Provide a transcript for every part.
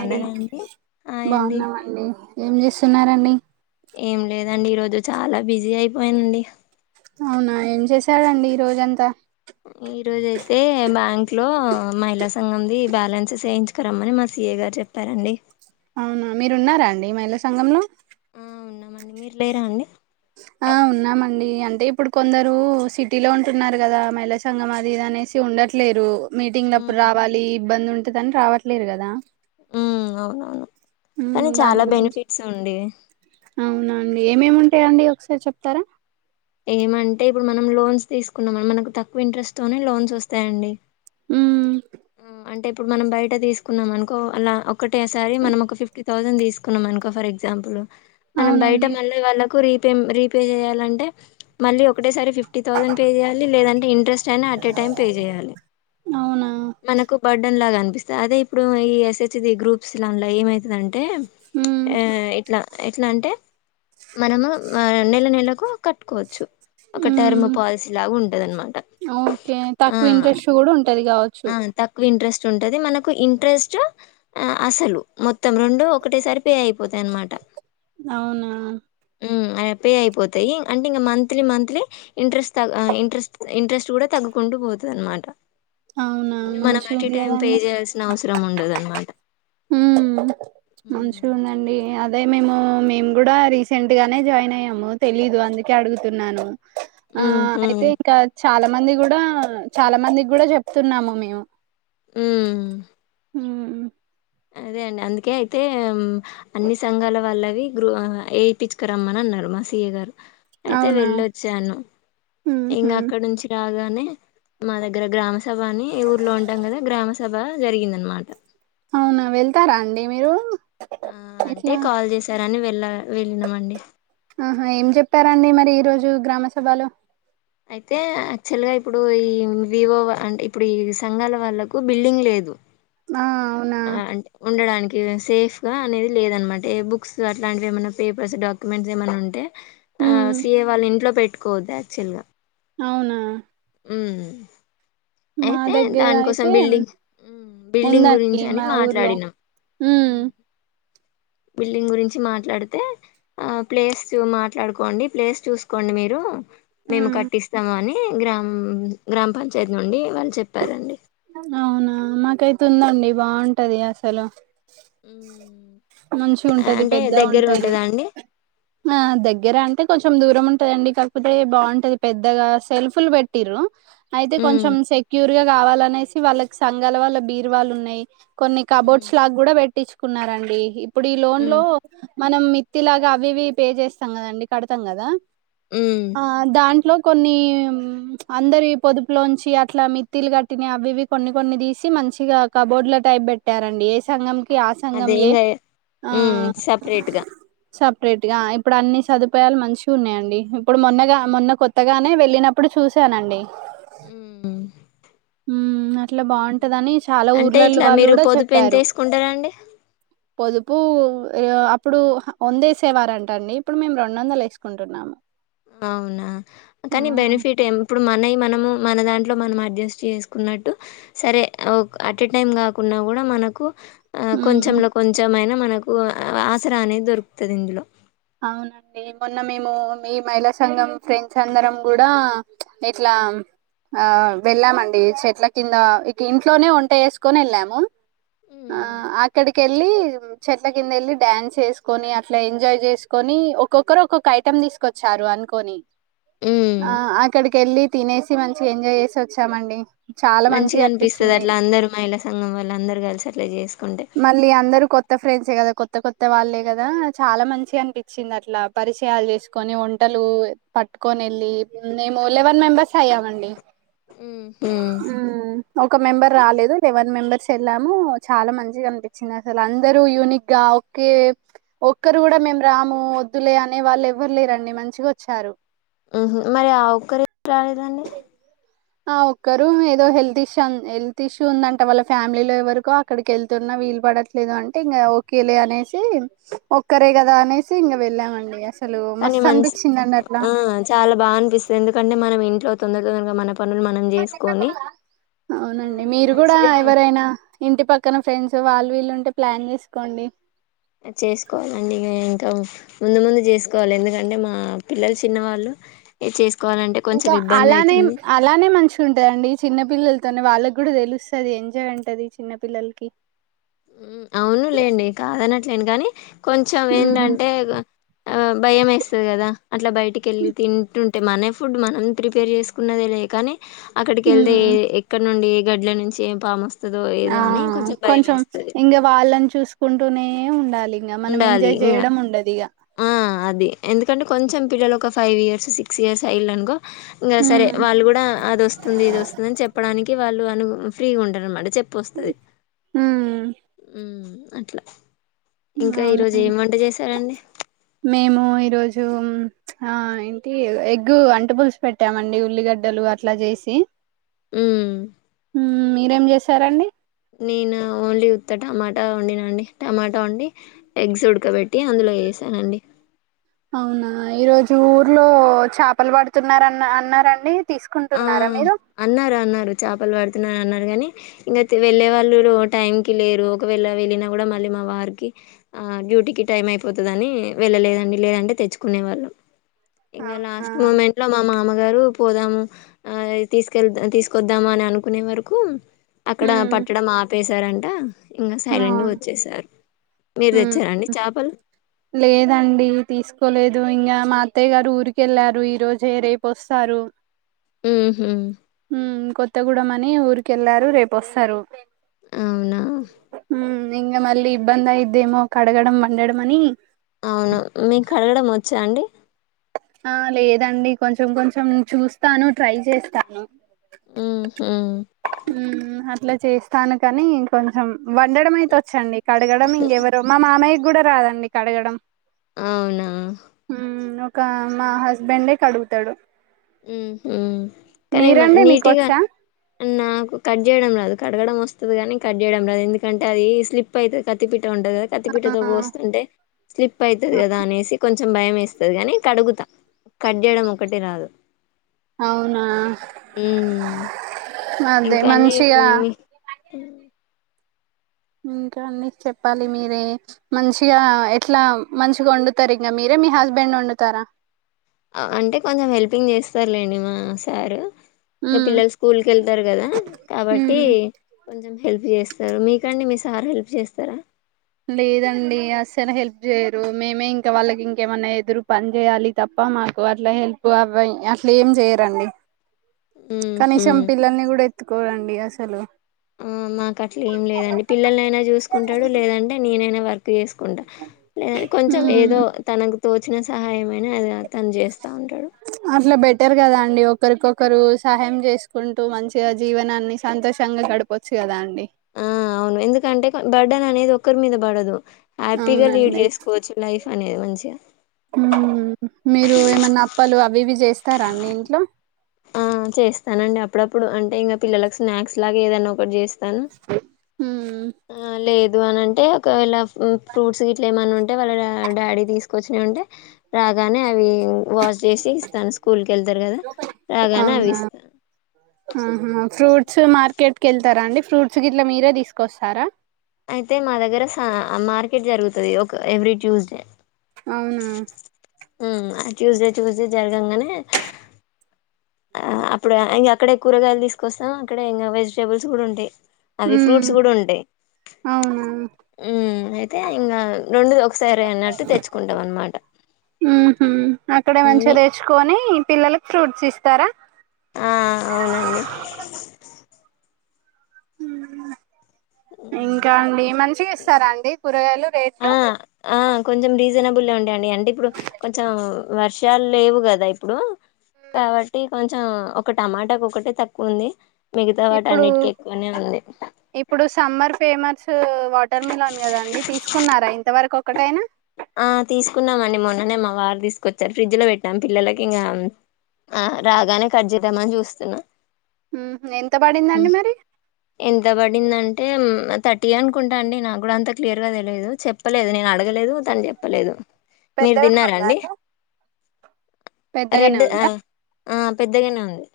అన్నదండి hi అండి బాగున్నామండి ఏం చేస్ ఉన్నారండి. ఏం లేదండి ఈరోజు చాలా బిజీ అయిపోయానండి. అవునా ఏం చేసారండి ఈ రోజంతా. ఈ రోజయితే బ్యాంక్ లో మహిళా సంఘంది బ్యాలెన్స్ చేయించుకురమ్మని మా సిఏ గారు చెప్పారండి అవునా మీరు ఉన్నారా అండి మహిళా సంఘంలో ఊ ఉన్నామండి. మీరు లేరా అండి. ఆ ఉన్నామండి అంటే ఇప్పుడు కొందరూ సిటీలో ఉంటున్నారు కదా. మహిళా సంఘం అదీ ఇదీ అనేసి ఉండట్లేరూ. మీటింగ్ల అప్పుడు ఉమ్ రావాలీ ఇబ్బంది ఉంట్ దన్ రావట్లేదు గదా. ఊ అవునవును. కానీ చాలా బెనిఫిట్స్ ఉండీ. అవునాండి ఏమేమి ఉంటాయండి ఒకసారి చెప్ తార ఏమంటే ఇప్పుడు మనం లోన్స్ తీసుకున్నాం మనకు తక్కువ ఇంట్రెస్ట్ తోనే లోన్స్ వస్తాయండి. ఉమ్, ఆ అంటే ఇప్పుడు మనం బయట తీసుకున్నాం అనుకో అలా ఒక్ ఒకటేసారి మనం ఒక ఫిఫ్టీ థౌజండ్ తీసుకున్నాం అనుకో ఫర్ ఎగ్జాంపులు. మనం బయట అవునండి మళ్ళ వాళ్ళకు రీ రీపే చేయాలంటే మళ్ళీ ఒకేటేసారి ఫిఫ్టీ థౌజండ్ పే చేయాలి లేదంటే ఇంట్రెస్ట్ అయినా అట్ ఎ టైమ్ పే చేయాలి అవునా బర్డన్ లాగా కనిపిస్తంది అదే ఇప్పుడు ఈ ఎస్ హెచ్ జి గ్రూప్స్ లాల ఏమవుతుందటే అంటే ఉమ్, ఈ ఇట్లా ఎట్లా అంటే మనము ఆ నెల నెలకు కట్టుకోవచ్చు ఒక హూ టర్మ్ పాలసీ లాగా ఉంటది అనమాట ఓకే తక్కువ ఆ ఇంట్రెస్ట్ కూడా ఉంటది కావచ్చు ఆ తక్కువ ఇంట్రెస్ట్ ఉంటంది మనకు ఇంట్రెస్ట్ అసలు మొత్తం రెండు ఒకటసారి పే అయిపోతాయి అనమాట అవునా పే అయిపోతాయి అంటే ఇంకా monthly monthly interest interest interest కూడా తగ్గుకుంటూ పోతుంది అనమాట అవునా ఇ మనం మంచిగా అటు ఉంది టైం పే చేయాల్సిన అవసరం ఉండదు అనమాట ఉ మంచూ ఉందండి అది అదే మేము మేము కూడా రీసెంట్ గానే జాయిన్ అయ్యాము తెలీదు అందుకే అడుగుతున్నాను ఆ ఉహు అయితే ఇంకా చాలా మంది కూడా చాలా మందికి కూడా చెప్తున్నాము మేము హు ఉహు అదే అండి అందుకే అయితే అన్ని సంఘాల వాళ్ళవి గ్రూ వయిపచ్చుకు రమ్మని అన్నారు మా సి ఏ గారు అయితే అవునా వెళ్ళొచ్చాను ఊహూ ఇంకా అక్కడ నుంచి కాగానే మా దగ్గర గ్రామస్ సభ అని ఊర్లో ఉంటాం కదా గ్రామ సభ జరిగిందనమాట అవునా వెళ్తారా అండి మీరు ఆ అంటే ఇట్లా కాల్ చేసారని ఎలా వెళ్లిన మండి ఆహ ఏం చెప్పారండి మరి ఈ రోజు గ్రామ సభలో అయితే యాక్చువల్ గా ఇప్పుడు ఈ వివో అంటే ఇప్పుడు ఈ సంఘాల వాళ్ళకు బిల్డింగ్ లేదు ఆ అవునా ఆ అంటే ఉండడానికి సేఫ్ గా అనేది లేదనమాట బుక్స్ అట్లాంటివి ఏమైనా పేపర్స్ డాక్యుమెంట్స్ ఏమైనా ఉంటే ఆ హ్మ్ సీఏ వాళ్ళ ఇంట్లో పెట్టి కోదాయాక్చుల్గా అవునా అవు మా దగ్గర అయితే బిల్డింగ్ ఉందండి గురించి అని మా ఊర్లో మాట్లాడినాం ఊ ఉమ్ బిల్డింగ్ గురించి మాట్లాడితే ఆ ప్లేస్ మాట్లాడుకోండి. ప్లేస్ చూసుకోండి మీరు మేము హ్మ్ కట్టిస్తాము అని ఏ గ్రామ గ్రామ పంచాయతీ నుండి వాళ్ళు చెప్పారండి. అవునా మాకైతే ఉందండి బాగుంటది అసలు మంచిగా ఉంటది. అంటే పెద్దగా దగ్గర ఉంటది ఉంటదా అండి ఆ దగ్గర అంటే కొంచెం కొంచెం దూరం ఉంటదండి. కాకపోతే బాగుంటది పెద్దగా సెల్ఫులు పెట్టిరు. అయితే ఉమ్ కొంచెం సెక్యూర్ గా కావాలనె సి వాళ్ళకి సంఘాల వాళ్ళ బీరువాళ్లు ఉన్నాయి. కొన్ని ఉమ్ కబోడ్స్ లాగ కూడా పెట్టిచు కున్నారండి. ఇప్పుడు ఈ లోన్ లో ఉమ్ మనం మిత్తిలాగా అవివి పే చేస్తాం కదండి, కడతాం కదా. ఉమ్. ఆ దాంట్లో కొన్ని అందరి పొదుపులోంచి అట్లా మిత్తిలు కట్టి అవి ఇవి కొన్ని కొన్ని తీసి మంచిగా కబోర్డ్ల టైప్ పెట్టారండి ఏ సంగం అదేంగయా ఉ సపరేట్గా సపరేట్ గా ఇప్పుడు అన్ని సదుపాయాలు మంచిగున్నాయండి. హు ఇప్పుడు మొన్నగా మొన్న కొత్త గానే వెళ్ళినప్పుడు చూశానండి. ఉమ్ [inaudible] ఉమ్ అట్ ట్ల బాగుంటదని చాలా అంటే ఊర్లొళ్ళు ఇట్లా వాళ్ళు మీరు కూడా పొదుపు ఎంత చెప్పారు. వేసుకుంటారండి పొదుపు అప్పుడు వందేసేవారంట అండి. ఇప్పుడు మేం రెండు వందలు వేసుకుంటున్నాము. అవునా కానీ బెనిఫిట్ ఇప్పుడు మనయి మనము మన దాంట్లో మనం అడ్జస్ట్ చేసుకున్నట్టు సరే ఓ అటే టైం కాకుండా కూడా మనకు ఆ ఉమ్ కొంచెంలో కొంచెం అయినా మన మనకు ఆసరా అనేది దొరుకుతది ఇందులో అవునండి మొన్న మేము మీ మహిళా సంఘం ఫ్రెండ్స్ అందరం కూడా ఇట్లా ఆ వెళ్ళామండి. చెట్ల కింద ఇక ఇంట్లోనే వంట చేసుకోని వెళ్ళాము. ఆ అక్కడికి వెళ్ళి చెట్ల కింద వెళ్ళి డ్యాన్స్ వేసుకొని అట్లా ఎంజాయ్ చేసుకు కొని ఒక్కొక్కరు ఒక్కొక్క ఐటమ్ తీసుకొచ్చారు అనుకోని. ఉమ్ ఆ ఆక్కడకి వెళ్లి తినేసి మంచిగా ఎంజాయ్ చేసి వచ్చామండి. చాలా మంచిగా అనిపిస్తది అనిపించింది అట్లా అందరు మహిళ సంఘం వాళ్ళు అందరు కలిసి అట్లా చేస్తే మళ్ళీ అందరూ కొత్త ఫ్రెండ్స్ తె కదా, కొత్త కొత్త వాళ్ళే కదా. చాలా మంచిగనిపించింది అట్లా. పరిచయాలు చేసుకొని, వంటలు పట్టుకొనెళ్ళి, మేమూ లెవన్ మెంబెర్స్ అయ్యామండి. ఉమ్ ఉమ్ ఒక్ ఒక మెంబర్ రాలేదు. లెవెన్ మెంబర్స్ ఎళ్ళాము, చాలా మంచ్ చిగన్పించింది అసలు. అందరూ యూనిక్ గా ఒక్కే, ఒక్కరు కూడా మేము రాము, వద్దులే అనే వాళ్ళు ఎవ్వరు లేరండి. మంచిగ ఒచ్చారు. ఉమ్ హు, మరి ఆ ఒక్కరు ఎందుకు రాలేదండి? ఆ ఒక్కరు ఏదో హెల్త్ ఇష్యన్ హెల్త్ ఇష్యూ ఉందంట వాళ్ళ ఫ్యామిలీలో ఎవరికో, అక్కడికెళ్తున్నా వీలు పడట్లేదు అంటే ఇంకా ఓకేలే అనేసి. ఒక్కరే కదా అనేసి, ఇంగ వెళ్ళాం. మండి అస్ కనీ మంచి, ఆ చాలా బాగా అనిపిస్తది ఎందుకంటే మనం ఇంట్లో తొందర తొందరగా మనమ్. ఆ అవునండి, మీరు కూడా మంచిగా ఎవరైనా ఇంటి పక్కన ఫ్రెండ్స్ సో వాళ్ళు, వీళ్ళు ఉంటే ప్లాన్ చేసుకోండి. అ చేసుకోవాలండి ఇగ, ఇంకా ముందు ముందు చేసుకోవాలి. ఎందుకంటే మా పిల్లలు చిన్నవాళ్ళు, చేసుక్ ఇంకా అలానే, అలానే మంచిగుంటదండి చిన్నపిల్లల్ తొనే వాళ్ళకి కూడా తెలుస్తది, ఎంజాయ్ అంటె అది చిన్న పిల్లలకి. ఉమ్ అవునులేండి, కాదనట్లేను గనీ. కొంచం ఉమ్ ఏంటంటే ఆ భయం వేస్తది కదా, అట్లా బయటికెళ్ళి తింటుంట్ టే మన ఫుడ్, మనం ప్రిపేర్ చేసుకున్నదేలే కని. అక్కడికెళ్తే, ఎ ఉమ్ ఎక్కడ నుండి ఎద్ గడ్ల నుంచి ఏం పామోస్ స్తదో ఆ ఏదో అని, కొంచెం భయమేస్తది. వాళ్ళని చూసుకున్ ఉంటూనే ఉండాలి. ఇంగ మనం ఉండాలి ఎంజాయ్ ఇంగా చేయడం ఉండదిగ. ఆ అది. ఎందుకంటే కొంచెం పిల్లలు ఒక ఫైవ్ ఇయర్స్, సిక్స్ ఇయర్స్ అయిళ్ళనుకో. ఇంగ సరే హ్మ్ వాళ్ళు కూడా అదొస్తుంది, ఇదొస్తుందని చెప్పడానిక్ కి వాళ్ళు అను ఫ్రీగ ఉంటరన్నమాట చెప్ ప్పు వస్తది, హ్మ్ ఉమ్ అట్లా ఇంక, ఈరోజు అవునండి ఏం వంట చేశారండి? మేము ఈరోజు, ఆ ఏంటి ఎగ్గు అంటు పులుసు పెట్టామండి, ఉల్లిగడ్డలు అట్లా చేసి. ఉమ్ ఉమ్, మీరేం చేసారండి? నేనా ఓన్లీ ఉత్త టమాటా వండిన అండి. టమాటా వండి, ఎగ్స్ ఉడకబెట్టి అందులో ఏసానండి. అవునా ఈరోజు ఊర్లో చేపలు పడుతున్నారన్న అన్నారండి. ఆ తీసుకుంటున్నారా మీరు అన్నారు అన్నారు చేపలు పడుతున్నా అన్నారు కానీ ఇంకా వెళ్ళే వాళ్ళు టైం కి లేరు ఒకవేళ వెళ్ళినా కూడా మళ్ళీ మా వారికి ఆ డ్యూటీకి టైం అయిపోతదని వెళ్ళలేదండి లేదంటే తెచ్చుకునే వాళ్ళం. ఇంగ అవునా లాస్ట్ మూమెంట్ లో మా అమ్మ అమ్మగారు పోదామ్ ఆయ్ తీసుకెల్దా తీసుకొద్దామని అనుకునే వరకు అక్కడ హ్మ్ పట్టడం ఆపేశారంట. ఆ ఇంగ సైలెంట్ గా అవును వచ్చేసారు. మీరు తెచ్చారండి చేపలు లేదండి తీసుకోలేదు ఇంగ మా అత్తయ్య గారు ఊరికి వెళ్ళారు ఈ రోజె రేపు వస్తారు. ఉ హు కొత్తగూడెం అని ఊరికి వెళ్లారు రేపొస్తారు. అవున ఇంగ మళ్లీ ఇబ్బందయి ఇదేమో కడగడం వండడం అని అవును మీకు కడగడం వచ్చా అండి. ఆ లేదండి కొంచెం కొంచెం చూస్తాను ట్రై చేస్తాను. ఉ హు మ్ అట్లే చేస్తాను కానీ, కొంచెం వండడం అయితే వచ్చండి. కడగడం ఇంగేవరు మా మామ కూడ రాదండి కడగడం అవునా ఉ ఒక మా హస్బెండే కడుగుతాడు ఉ ఉ కానీ మీరండి నీటిగ మీకొచ్చా నాకు కట్ చేయడం రాదు కడగడం వస్తది కానీ కట్ చేయడం రాదు ఎందుకంటే అది స్లిప్ అయితది కత్తి పీట్. ఉంటంది కత్తి ఆ పీటతో కోస్తుంటే స్లిప్ అయితది కదా అనేసి కొం భయం వేస్తది కానీ కడుగుతా కట్ చేయడం ఒకటి రాదు అవునా ఉమ్ అదె మంచిగా అ ఇంకా అన్నీ చెప్పాలి మీరే మంచిగా ఎట్లా మంచిగ వండుతారు ఇంకా మీరే మీ హస్బెండ్ వండుతారా. అంటే కొంచెం హెల్పింగ్ చేస్తారు లేండి మా సారు. ఇంకా ఉమ్ పిల్లలు స్కూల్కి వెళ్తారు కదా కాబట్టి. హెల్ప్ చేస్తరు మీకండి మీ సార్ హెల్ప్ చేస్తారా లేదండి అసలు హెల్ప్ చేయరు మేమే ఇంకా వాళ్ళకి ఇంకేమన్నా ఎదురు పని చేయాలి తప్ప మాకు అట్లా హెల్ప్ అవ అట్ల ఏం చేయరండి. కనీసం ఉహు పిల్లలని కూడా ఏ ఎత్తుకోరండి అసలు ఉ మాకు అట్లా ఏం లేదండి పిల్లలైనా చూసుకుంటాడు లేదండి నేనైనా వర్క్ చేసుకు కు లే కొంచెం ఉమ్ ఏదో తనకు తోచిన సహాయమైన అది తను జేస్త ఉంటాడు పెట్టారు కదా అండి ఒకరికొకరు సహాయం జేసుకుంటూ మంచిగా జీవనాన్ని సంతోషంగా గడపవచ్చు కదా అండి ఆ అవును ఎందుకంటే బడ్డన అనేది ఒకరి మీద పడదు హ్యాపీగా లీడ్ అవునండి జేసుకోవచ్చు లైఫ్ అనేది మంచిగా ఉ మీరు ఏమన్నా అప్పాలు అవివి చేస్ స్తారా అన్ని ఇంట్లో ఇప్పుడు అంటే ఇంగ పిలలకు స్నాక్స్ లాగా ఏదనా ఒకటి చేస్ హ్మ్ లేదు అని అంటే ఒకవేళ ఫ్రూట్స్ గిట్లా ఏమని ఉంటే వాళ్ళ డాడీ దీసుకొచ్చనే ఉంటే రాగానే అవి వాష్ జేసి ఇస్తాను స్కూల్ కెళ్తారు గదా రాగానే అవునా అవిస్తాను ఆహా ఫ్రూట్స్ మార్కెట్కి యెళ్తారా అండి ఫ్రూట్స్ క ఇట్లా మీరే తీసుకొస్తారా అయితే మా దగ్గర స మార్కెట్ జరుగుతుది ఒక ఎవ్రీ ట్యూస్డే అవునా ఉమ్ ట్యూస్డే ట్యూస్డే జరగాంగానే ఆ అప్పుడ అక్కడే కూరగాయలు దీసుకొస్తాం అక్కడ ఇంకా వెజిటేబుల్స్ కూడా ఉంటాయి అవి హ్మ్ ఫ్రూట్స్ గూడ ఉంటాయ్ అవునా అయితే ఇంగ రెండు సరే అన్నట్టు తెచ్చుకుంటాం అనమాట ఉ అక్కడే మంచిగా మీ తెచ్చుకొని పిల్లలకి ఫ్రూట్స్ ఇస్తారా ఆ అవునండి హ ఇంకా అండి మంచిగా ఇస్తారా అండి కూరగాయలు ఆ రేట్లు ఆ కొంచం రీజ జనబులో అండి అడి అంటే ఇప్పుడు కొంచెం వర్షాలు లేవు కదా ఇప్పుడు కాబట్టి కొంచెం ఒక టమాటాకు ఒకటే తక్కువ ఉంది. మిగతా వాటి ఇప్పుడు అన్నిటికి ఎక్కువనే ఉంది ఇప్పుడు సమ్మర్ ఫేమస్ వాటర్ మిలన్ కదండి తీసుకున్నారా ఇంత వరకు ఒకటైనా ఆ తీసుకున్నామండి మొన్ననే మా వారు తీసుకొచ్చారు ఫ్రిడ్జ్ లో పెట్టాం పిల్లలకి ఇంకా ఆ రాగానే కట్ చేద్దామని చూస్తున్నా ఊహూ ఎంత పడిందండి మరి ఎంత పడిందంటే థర్టీ అనుకుంటా అండి నాకు కూడా అంతా క్లియర్గా తెలియదు చెప్పలేదు నేను అడగలేదు తను చెప్పలేదు మీరు పెద్దగానే తిన్నరా ఉందా అండి పెద్దగానే రెడ్ ఆ ఆ పెద్దగానే ఉంది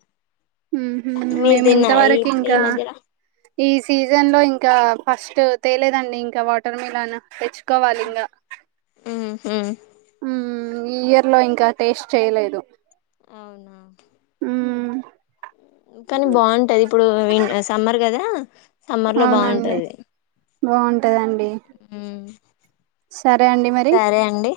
ఉహు మీరు మేము తిన్నారా ఇంతవరకు ఇప్పుడు ఈ ఇంకా మధ్యలో ఈ సీజన్ లో ఇంకా ఫస్ట్ తేలేదండి ఇంకా వాటర్ మిలాన్ తెచ్చుకోవాలి ఇంగ హుహు ఈ ఇయర్ లో ఇంకా టేస్ట్ చేయలేదు అవునా హు కానీ బాగుంటది ఇప్పుడు సమ్మర్ కదా సమ్మర్ లో బాగుంటది బాగుంటంది కదా అండి సరే అండి మరి సరే అండి